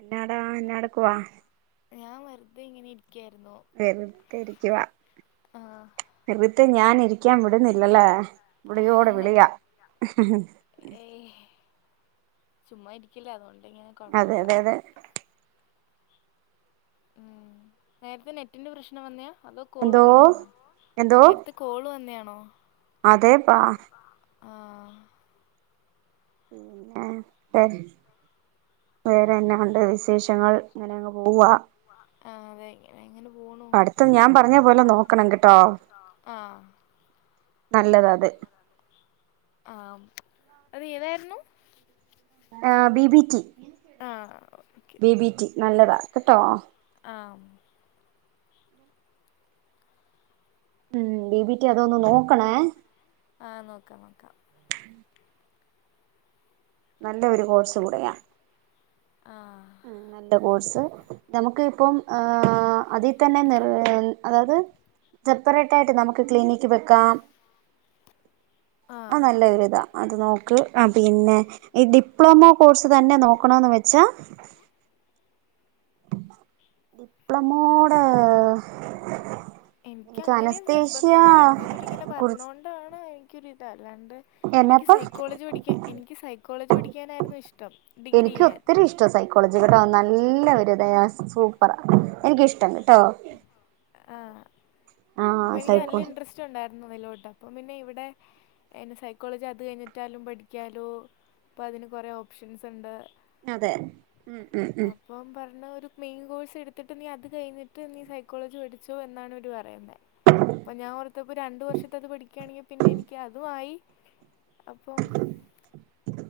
എന്നാടാ എന്നാടക്കുവാ ഞാൻ വറുതെ ഇങ്ങനെ ഇരിക്കായിരുന്നു വെറുതരിക്കുവ ആ വെറുതെഹ് ഞാന ഇരിക്കാൻ വിടുന്നില്ലല്ലേ വിളിയോട് വിളിയാ ഏയ് ചുമ്മാ ഇരിക്കല്ലേ അതുകൊണ്ട് ഇങ്ങനെ അതെ കുഴപ്പമില്ല അതെ അതെ ഉം നേരത്തെ നെറ്റിന്റെ പ്രശ്നം വന്നാ അതോ കോള് എന്തോ വന്നാണോ നേരത്തെ കോള് വന്നാ ഓ അതെ പാ ആ പിന്നെ വെ വേറെന്നെ ഉണ്ട് വിശേഷങ്ങള് അങ്ങനെങ്ങ് പോവാ ആഹ് അതെ [unintelligible] പടുത്തം ഞാൻ പറഞ്ഞ പോലെ നോക്കണം കേട്ടോ ആ നല്ലത് അത് ആ അത് ഏതായിരുന്നു ആ ബി ബി റ്റി ആ ഓക്കെ ബി ബി റ്റി നല്ലതാ കേട്ടോ ആ മ് ബിബിറ്റി അതൊന്ന് നോക്കണേ ആ നോക്കാം നോക്കാം നല്ല ഒരു കോഴ്സ് കൂടെയ ആ മ് നല്ല കോഴ്സ് നമുക്ക് ഇപ്പം അതി തന്നെ നി അതായത് സെപ്പറേറ്റ് ആയിട്ട് നമുക്ക് ക്ലിനിക്ക് വെക്കാം ആ നല്ല ഒരു ഇതാ അത് നോക്ക് ആ പിന്നെ ഈ ഡി ഡിപ്ലോമോ കോഴ്സ് തന്നെ നോക്കണന്ന് വെച്ചാ ഡിപ്ലമോട എനിക്ക് അങ്ങനെ നിർബന്ധം ഒന്നുമില്ല ഇപ്പൊ ഇവരിങ്ങനെ കുറിച്ച് പറഞ്ഞോണ്ടാണ് എനിക്കൊരി ല്ലാണ്ട് എനിക്ക് എന്നാപ്പ സൈക്കോളജി പഠിക്കാ എനിക്ക് സൈക്കോളജി പഠിക്കാനായിരുന്നു ഇഷ്ടം ഡിഗ്രി എനിക്ക് ചെയ്യാൻ ഒത്തിരി ഇഷ്ട സൈക്കോളജി പ്പർ എനിക്കിഷ്ടണ് കേട്ടോ ആ അപ്പൊ എനിക്ക് നല്ല സൈക്കോളജി ഇൻട്രസ്റ്റ് ഉണ്ടായിരു [unintelligible] അപ്പം പിന്നെ ഇവിടെ സൈക്കോളജി അത് കഴിഞ്ഞിട്ടാലും പഠിക്കാലോ അപ്പോ അതിന് കുറേ ഓപ്ഷൻസ് ഉണ്ട് അതെ ഉം ഉം ഉം അപ്പം പറഞ്ഞ ഒരു മെയിൻ കോഴ്സ് എടുത്തിട്ട് നീ അത് കഴിഞ്ഞിട്ട് നീ സൈക്കോളജി പഠിച്ചോ എന്നാണ് അവര് പറയുന്നെ അപ്പൊ ഞാൻ ഓർത്തപ്പോ രണ്ടു വർഷത്ത അത് പഠിക്കുകയാണെങ്കിൽ പിന്നെ എനിക്ക് അതും ആയി അപ്പം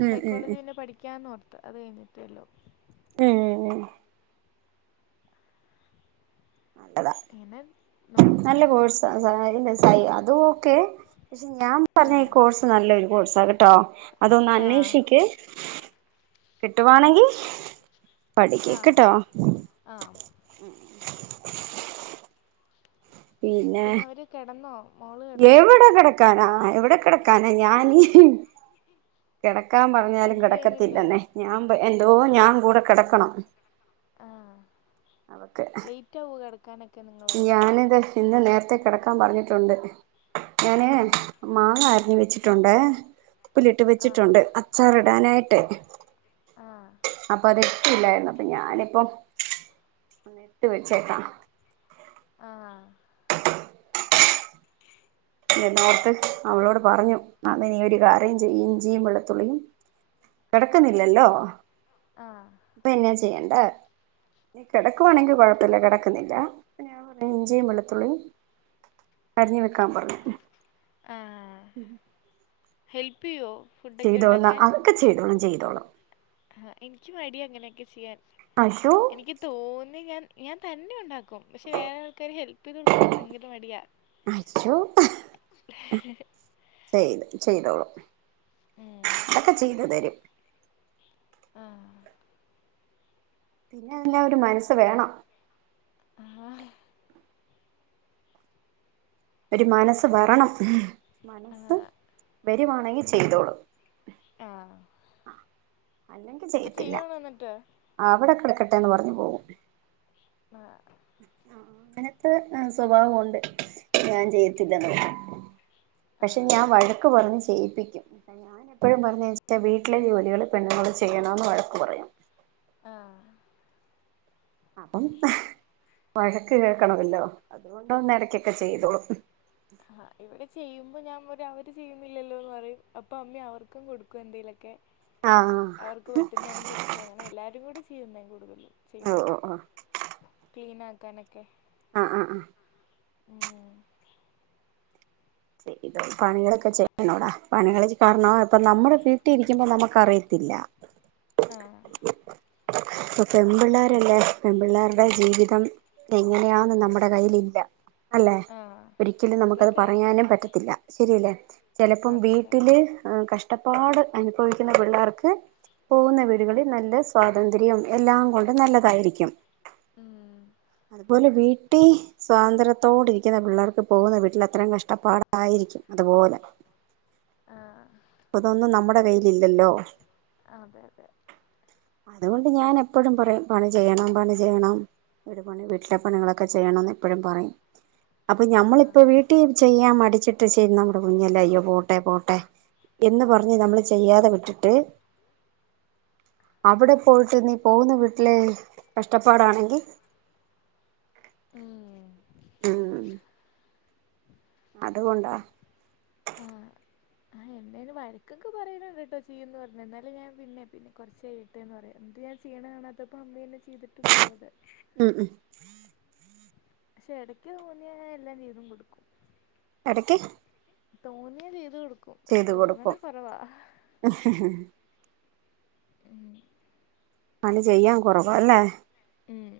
ഉം ഉം സൈക്കോളജി ഉം പിന്നെ പഠിക്ക അത് കഴിഞ്ഞിട്ടേള്ളൂ മ് ഹ് ഹ് നല്ലതാ ഇങ്ങനെ നല്ല നോക്കുന്നു കോഴ്സ സൈ അത്‌ ഓക്കെ പക്ഷെ ഞാൻ പറഞ്ഞ ഈ ആഹ് കോഴ്സ് നല്ലൊരു കോഴ്സ്‌ ട്ടാക് ട്ടോ അതൊന്ന് ആഹ് അന്വേഷിക്ക് കിട്ടുവാണെങ്കിൽ പഠിക്ക്കേ ആഹ് ട്ടോ ആഹ് പിന്നെ അവര് കിടന്നോ മോള് കിടന്നോ എവിടെ കിടക്കാനാ എവിടെ കിടക്കാനാ ഞാനിൻ കിട കിടക്കാൻ ക്കാൻ പറഞ്ഞാലും പഠിച്ചു കിടക്കത്തില്ല കഴിഞ്ഞില്ലേ ന്നെ ഞാൻ അതോ ഞാൻ കൂടെ കിടക്കണം ആഹ അവക്ക് ലേറ്റ് ആവു കിടക്കാനൊക്കെ നിങ്ങള് ഞാനിത് ഇന്ന് നേരത്തെ കിടക്കാൻ പറഞ്ഞിട്ടുണ്ട് ഞാനേ ആഹ് മാങ്ങ അരിഞ്ഞുവെ വച്ചിട്ടുണ്ട് ഉപ്പിലിട്ട് ആഹ് വച്ചിട്ടുണ്ട് അച്ചാറ് ഇടാനായി ഇട്ട് ആഹ് ഇല്ലായിരുന്നു അപ്പൊ ഞാനിപ്പം ഇട്ട് വെച്ചേക്കാം ആഹ എന്നോർത്ത് അവളോട് പറഞ്ഞു അന്ന് നീ ഒരു കരയും ചെയ്യ ഇഞ്ചിയും വെള്ളത്തുള്ളിയും കിടക്കുന്നില്ലല്ലോ ആഹ് അപ്പൊ പിന്നെ ചെയ്യണ്ട അല്ല നീ കിടക്കുവാണെങ്കിൽ കുഴപ്പമില്ല കിടക്കുന്നില്ല ഞാൻ പറ ഇഞ്ചിയും വെളുത്തുള്ളിയും അരിഞ്ഞഞ് വെക്കാൻ പറഞ്ഞു ഉം ഹെൽപ്പ ചെയ്യോ ഫുഡൊക്കെ ചെയ്തോന്ന അതൊക്കെ ചെയ്തോളണം ചെയ്യും തോളും ആഹ എനിക്ക് മടിയ അങ്ങനെയൊക്കെ ചെയ്യാൻ അയ്യോ എനിക്ക് തോന്നി ഞാൻ ഞാൻ തന്നെ ഉണ്ടാക്കും പക്ഷെ വേറെ ആൾക്കാര് ഹെല്പ് ചെയ്ത് കൊടുക്കാനൊക്കെ ഭയങ്കര മടിയാ അയ്യോ ചെയ്ത് ചെയ്തോളും ഉം അതൊക്കെ ചെയ്തു തരും ആഹ് പിന്നെ എല്ലാം ഒരു മനസ്സ വേണം ആഹ ഒരു മനസ്സ് വരണം മനസ്സ് ആഹ് വെ രുവാണെങ്കിൽ ചെയ്തോളൂ ആഹ അല്ലെങ്കിൽ ചെയ്യത്തില്ല അവിടെ കിടക്ക ന്ന് പറഞ്ഞ് പോവും ആഹ് ആ ങ്ങനത്തെ സ്വഭാവവും ണ്ട് ഞാൻ ചെയ്യത്തില്ലെന്നെ പക്ഷെ ആഹ് ഞാൻ വഴക്ക് പറഞ്ഞ ചെയ്യിപ്പിക്കും ഞാൻ എപ്പോഴും പറഞ്ഞ വീട്ടിലെ ജോലികള് പെണ്ണുങ്ങൾ ചെയ്യണന്ന് വഴക്ക് പറയും ആന്ന് അപ്പം വഴക്ക് കേൾക്കണമല്ലോ അതുകൊണ്ടന്ന ഇടക്കൊക്കെ ചെയ്തോളും ആ ഇവിടെ ചെയ്യും അപ്പം ഞാൻ പറയും അവര് ചെയ്യുന്നില്ലല്ലോ എന്ന് പറയും അപ്പോൾ അമ്മ അവർക്കും കൊടുക്കും എന്തെലൊക്കെ ആഹ് അവർക്ക് പറ്റുന്ന അനുസരിച്ച് അങ്ങനെ എല്ലാരും കൂടി തീരുന്നയും കൂടുതൽ ഓ ചെയ്യുമ്പോ ഓ ഓ ക്ലീനാക്കാനൊക്കെ ആഹ് ആഹ് ആഹ് ഉം പണികളൊക്കെ ചെയ്യണോടാ പണികൾ കാരണ ഇപ്പൊ നമ്മുടെ വീട്ടിലിരിക്കുമ്പോ നമുക്ക് അറിയത്തില്ല ആഹ് ഇപ്പൊ പെൺപിള്ളേരല്ലേ പെൺപിള്ളേരുടെ ജീവിതം എങ്ങനെയാന്ന് നമ്മുടെ കയ്യിലില്ല അല്ലെ ആഹ് ഒരിക്കലും നമുക്കത് അതതെ പറയാനും പറ്റത്തില്ല ശരിയല്ലേ ചെലപ്പം അതതെ വീട്ടില് കഷ്‌ട കഷ്‌ടപ്പാട് അനുഭവിക്കുന്ന പിള്ളേർക്ക് പോകുന്ന വീടുകളിൽ നല്ല സ്വാതന്ത്ര്യം എല്ലാം കൊണ്ട് നല്ലതായിരിക്കും ഉം അതുപോലെ വീ കുട്ടി സ്വാതന്ത്ര്യത്തോടെ ഇരിക്കുന്ന പിള്ളേർക്ക് പോകുന്ന വീട്ടിൽ അത്രയും കഷ്ടപ്പാട ആയിരിക്കും അതുപോലെ ആഹ് ഇപ്പതൊന്നും നമ്മുടെ കയ്യിൽ ഇല്ലല്ലോ അതെ അതെ അതുകൊണ്ട് ഞാൻ എപ്പോഴും പറയും പണി ചെയ്യണം പണി ചെയ്യണം വീട് പണി വീട്ടിലെ പണികളൊക്കെ ചെയ്യണം ന്ന് എപ്പോഴും പറയും അപ്പൊ ഞമ്മളിപ്പ ആഹ് വീട്ടിൽ ചെയ്യാ മ അടിച്ചിട്ട് ചെയ്യുന്ന നമ്മടെ കുഞ്ഞല്ല അയ്യോ പോട്ടെ പോട്ടെ എന്ന് പറഞ്ഞ് നമ്മള് ചെയ്യാതെ വിട്ടിട്ട് അവിടെ പോയിട്ട് നീ പോകുന്ന വീട്ടില് കഷ്ടപ്പാടാണെങ്കിൽ ഉം ഉം അതുകൊണ്ടാ ആഹ് ആഹ് എന്നേ വഴക്കൊക്കെ പറയന്നുണ്ട് കേട്ടോ ചെയ്യന്ന് പറഞ്ഞ എന്നാലും ഞാൻ പിന്നെ പിന്നെ കൊറച്ചായിട്ടേന്ന് പറയും എന്നിട്ട് ഞാൻ ചെയ്യണ കാണാത്തപ്പോ അമ്മെ എന്നെ ചി ചെയ്തിട്ട് പോവില. ഉം ഉം പക്ഷെ ഇടക്ക് തോന്നിയ എല്ലാം ചെയ്‌തു കൊടുക്കും. എടക്ക്. തോന്നിയ ചെയ്ത് കൊടു ചെയ്തു കൊടുക്കും. ഉം പണി ചെയ്യാൻ കുറവാ അല്ലേ? ഉം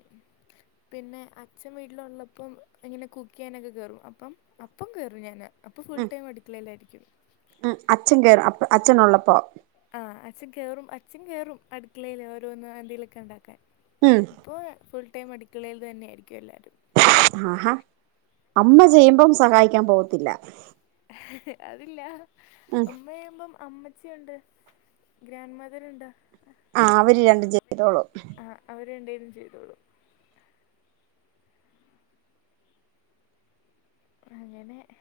പിന്നെ അച്ഛൻ വീട്ടിലുള്ളപ്പം ഇങ്ങനെ കുക്ക് ചെയ്യാനൊക്കെ കേറും അപ്പം അപ്പം കേറും ഞാന. അപ്പൊ ഫുൾ ഉം ടൈം അടുക്കലയിലായിരിക്കും. ഉം അച്ഛൻ [inaudible] അച്ഛനുള്ളപ്പോ ആഹ അച്ഛൻ കേറും, അച്ഛൻ കേറും, അടുക്കളേയില് ഓരോന്നും എന്തേലൊക്കെ ഉണ്ടാക്കാൻ. ഉം അപ്പൊ ഫുൾ ഫുൾ ടൈമും അടിക്കളയിൽ തന്നെയായിരിക്കും എല്ലാവരും. [unintelligible] ആഹാ അമ്മ ചെയ്യുമ്പം സഹായിക്കാൻ പോവത്തില്ല. അതില്ല. [unintelligible] ഉമ്മചെയ്യുമ്പം അമ്മച്ചിയുണ്ട് ഗ്രാൻഡ് മദർ ഉണ്ടാ ആ അവര് രണ്ടും ചെയ്തോളും. ആ അവര് രണ്ട് പേരും ചെയ്തോളും. അങ്ങനെ ഹേ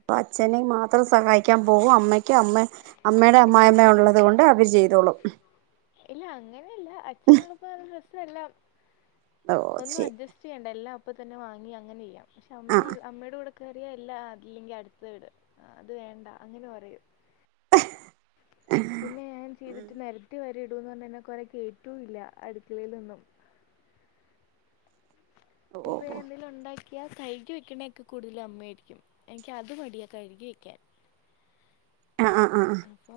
അപ്പൊ അച്ഛനെ മാത്രം സഹായി ക്കാൻ പോകും അമ്മയ്ക്ക് അമ്മ അമ്മയുടെ അമ്മായിമ്മ ഉള്ളത് കൊണ്ട് അവര് ചെയ്തോളും ല്ലാം ഓ ഒന്നും ശരി അഡ്ജസ്റ്റ് ചെയ്യണ്ട എല്ലാം ഇപ്പ തന്നെ വാങ്ങി അങ്ങനെയ്യാം പക്ഷെ ആ അമ്മൾ അമ്മയുടെ കൂടെ കറിയ അല്ല ആക്കില്ലെങ്കിൽ അടുത്ത വിട അത് വേണ്ട അങ്ങനെ പറയും പിന്നെ ഞാൻ ചെയ്തിട്ട് നിരത്തി വര ന്ന് പറന്നെന്ന് കൊറെ കേട്ടൂല്ല അടുക്കളയിലൊന്നും ഓ ഇപ്പൊ ഓ എന്തെങ്കിലും ഉണ്ടാക്കി ആ കഴുകി വെക്കണ നെക്കെ കൂടുതലും അമ്മയായിരിക്കും എനിക്ക് അത് മടിയാ കഴുകി വെക്കാൻ ആ ആ ആ ആ അപ്പൊ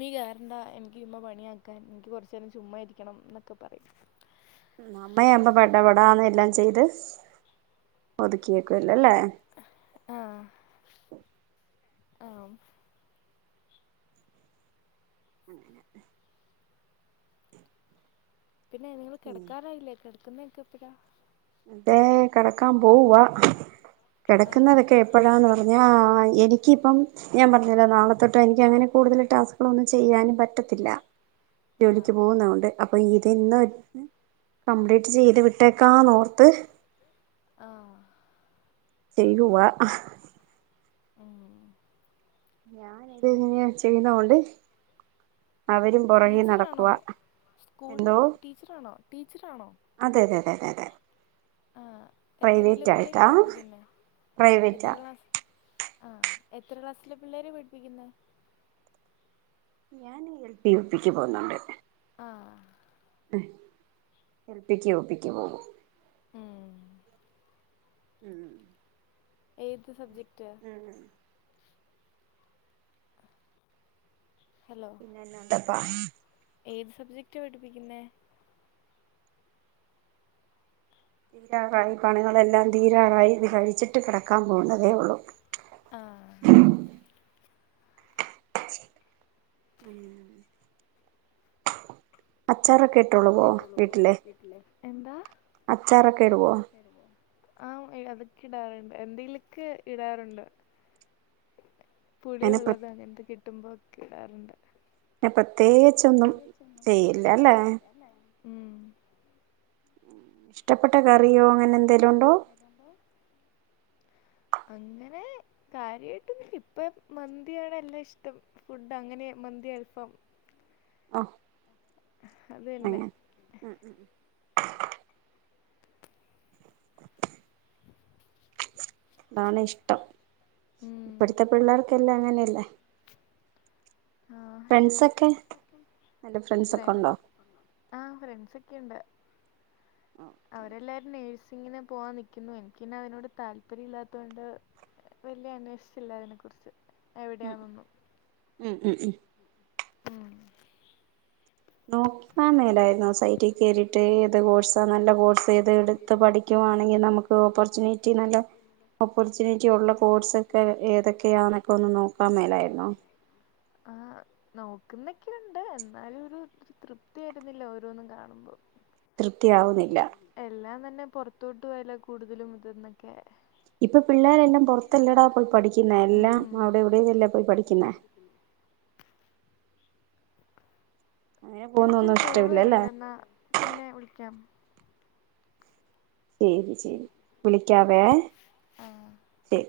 നീ കാറേണ്ട എനിക്ക് ചുമ്മ പണിയാക്കാൻ എനിക്ക് കുറച്ച നേരം ചുമ്മ ഇരിക്കണം എന്നൊക്കെ പറയും അമ്മയാമ്പ പട പടന്ന് എല്ലാം ചെയ്ത് ഒതുക്കിയേക്കു ലല്ലേ ആഹ് ആഹ് അങ്ങനെ ഏഹ് പിന്നെ നിങ്ങൾ കിടക്കാറായില്ലേ കെടക്കുന്നതൊക്കെ [unintelligible] അതെ കിടക്കാൻ പോവുവാ ആഹ് കിടക്കുന്നതൊക്കെ എപ്പഴാന്ന് പറഞ്ഞ ഞ എനിക്കിപ്പം ഞാൻ പറഞ്ഞില്ല നാളെത്തൊട്ട് എനിക്ക് അങ്ങനെ കൂടുതൽ ടാസ്ക്കുകളൊന്നും ചെയ്യാനും പറ്റത്തില്ല ജോലിക്ക് ആഹ് പോകുന്ന കൊണ്ട് അപ് അപ്പൊ ഇത് ഇന്ന് കംപ്ലീറ്റ് ചെയ്ത് വിട്ടേക്കാം ന്നോർത്ത് [unintelligible] ആഹ് ചെയ്യുവാ ഉം ഞാൻഇത് ഇങ്ങനെയാ ചെയ്യുന്നകൊണ്ട് ടീച്ചറാണോ സ്കൂളില് എന്തോ ടീച്ചറാണോ ടീച്ചറാണോ അതെ അതെ അതെ അതെ ആഹ് എത്രയില പ്രൈവറ്റ് പിള്ളേരെ ആയിട്ടാ പഠിപ്പിക്കുന്നെ എത്ര പ്രൈവറ്റാ. ക്ലാസ് ആഹ് എത്ര ക്ലാസ്സിലെ പിള്ളേരെയാ പടിപ്പിക്കുന്നെ? ഞാൻ ഈ എൽ പി യു പി ക്ക് പോന്നുണ്ട് ആഹ് ആഹ് എൽപിക്കും യുപ്പിക്ക് പോകും ഉം ഉം ഉം എത് സബ്ജെക്റ്റ് [unintelligible] ഉം പിന്നെ എന്നാണ്ട് [unintelligible] എത് സബ്ജക്റ്റാ പഠിപ്പിക്കുന്നെ? തീരാറായി പണികളെല്ലാം തീരാറായി ഇത് കഴിച്ചിട്ട് കിടക്കാൻ പോകുന്നതേ ഉള്ളു. ആഹ് ഉം എന്താ അച്ചാറൊക്കെ ഇടുവോ ആ അതൊക് ഇടാറുണ്ട് എന്തെലൊക്കെ ഇടാറുണ്ട് പുളി അങ്ങനെ ഒള്ളത് പിന്നെ അങ്ങനത്തെ കിട്ടുമ്പോ ക്കെ ഇടാറുണ്ട് ഇട്ടപ്പത്ത് പ്രത്യേകിച്ചൊന്നും ചെയ്യില്ല അല്ലേ ഉം ഇഷ്ടപ്പെട്ട കറിയോ അങ്ങനെ എന്തെലും ഉണ്ടോ അങ്ങനെ കാര്യായിട്ടൊന്നും ഇപ്പ മന്തിയാണ് എറ്റവും ഇഷ്ടം ഫുഡ് അങ്ങനെ മന്തി അൽഫാം ആഹ് അതന്നെ ഉം ഉം അതാണ് ഇഷ്ടം ഉം ഇപ്പഴത്തെ പിള്ളേർക്ക് ഇപ്പെല്ലാം അങ്ങനെല്ലേ ആഹ് ഫ്രണ്ട്സ് നല്ല ഓകെആ ഫ്രണ്ട്സൊക്കെ ഉണ്ടോ ഫ്രണ്ട്സ് യുണ്ട് ഓക്കെ അവരെല്ലാരും നേയ്സ്- ഇങ്ങനെ പോവാൻ നിൽക്കുന്നു എനിക്കന്നെ അതിനോട് താല്പര്യം ഇല്ലാത്തോണ്ട് വല്യ അന്വേഷിച്ചില്ല അയിനെ കുറിച്ച് ഉം എവിടെയാന്നൊന്നും ഉം ഉം ഉം ഉം ഓ ആ മേലായ്ര്ന്നോ സൈറ്റി കേറിട്ട് ഏത് കോഴ്സാ നല്ല കോഴ്സ് ഏത് എടുത്ത് പഠിക്കുവാണെങ്കിൽ നമുക്ക് ഓപ്പർച്യൂണിറ്റി നല്ല ഓപ്പർച്യൂണിറ്റി ഉള്ള കോഴ്സൊക്കെ ഏതൊക്കെയാന്നൊക്കൊന്ന് നോക്കാം മേലായിരുന്നോ നോക്കുന്നൊക്കെണ്ട് എന്നാലും ഒരു തൃപ്തി രുന്നില്ല ഓരോന്നും കാണുമ്പോ തൃപ്തിയാവുന്നില്ല പിന്നെ പുറത്തോട്ട് പോയല്ല കൂടുതലും ഇതന്നൊക്കെ ഇപ്പൊ പിള്ളേരെെല്ലാം പുറത്തല്ലടാ പോയി പഠിക്കുന്നെ എല്ലാം അവിടെ ഇവിടെതല്ല പോയി പഠിക്കുന്നെ അങ്ങനെ എനിക്കൊരു പോകുന്നൊന്നും കോൾ ഇഷ്ടമില്ലല്ലേ വരണ്ടെന്നാ പിന്നെ വിളിക്കാം ശരി ശരി വിളിക്കാവേ ആഹ് ശരി.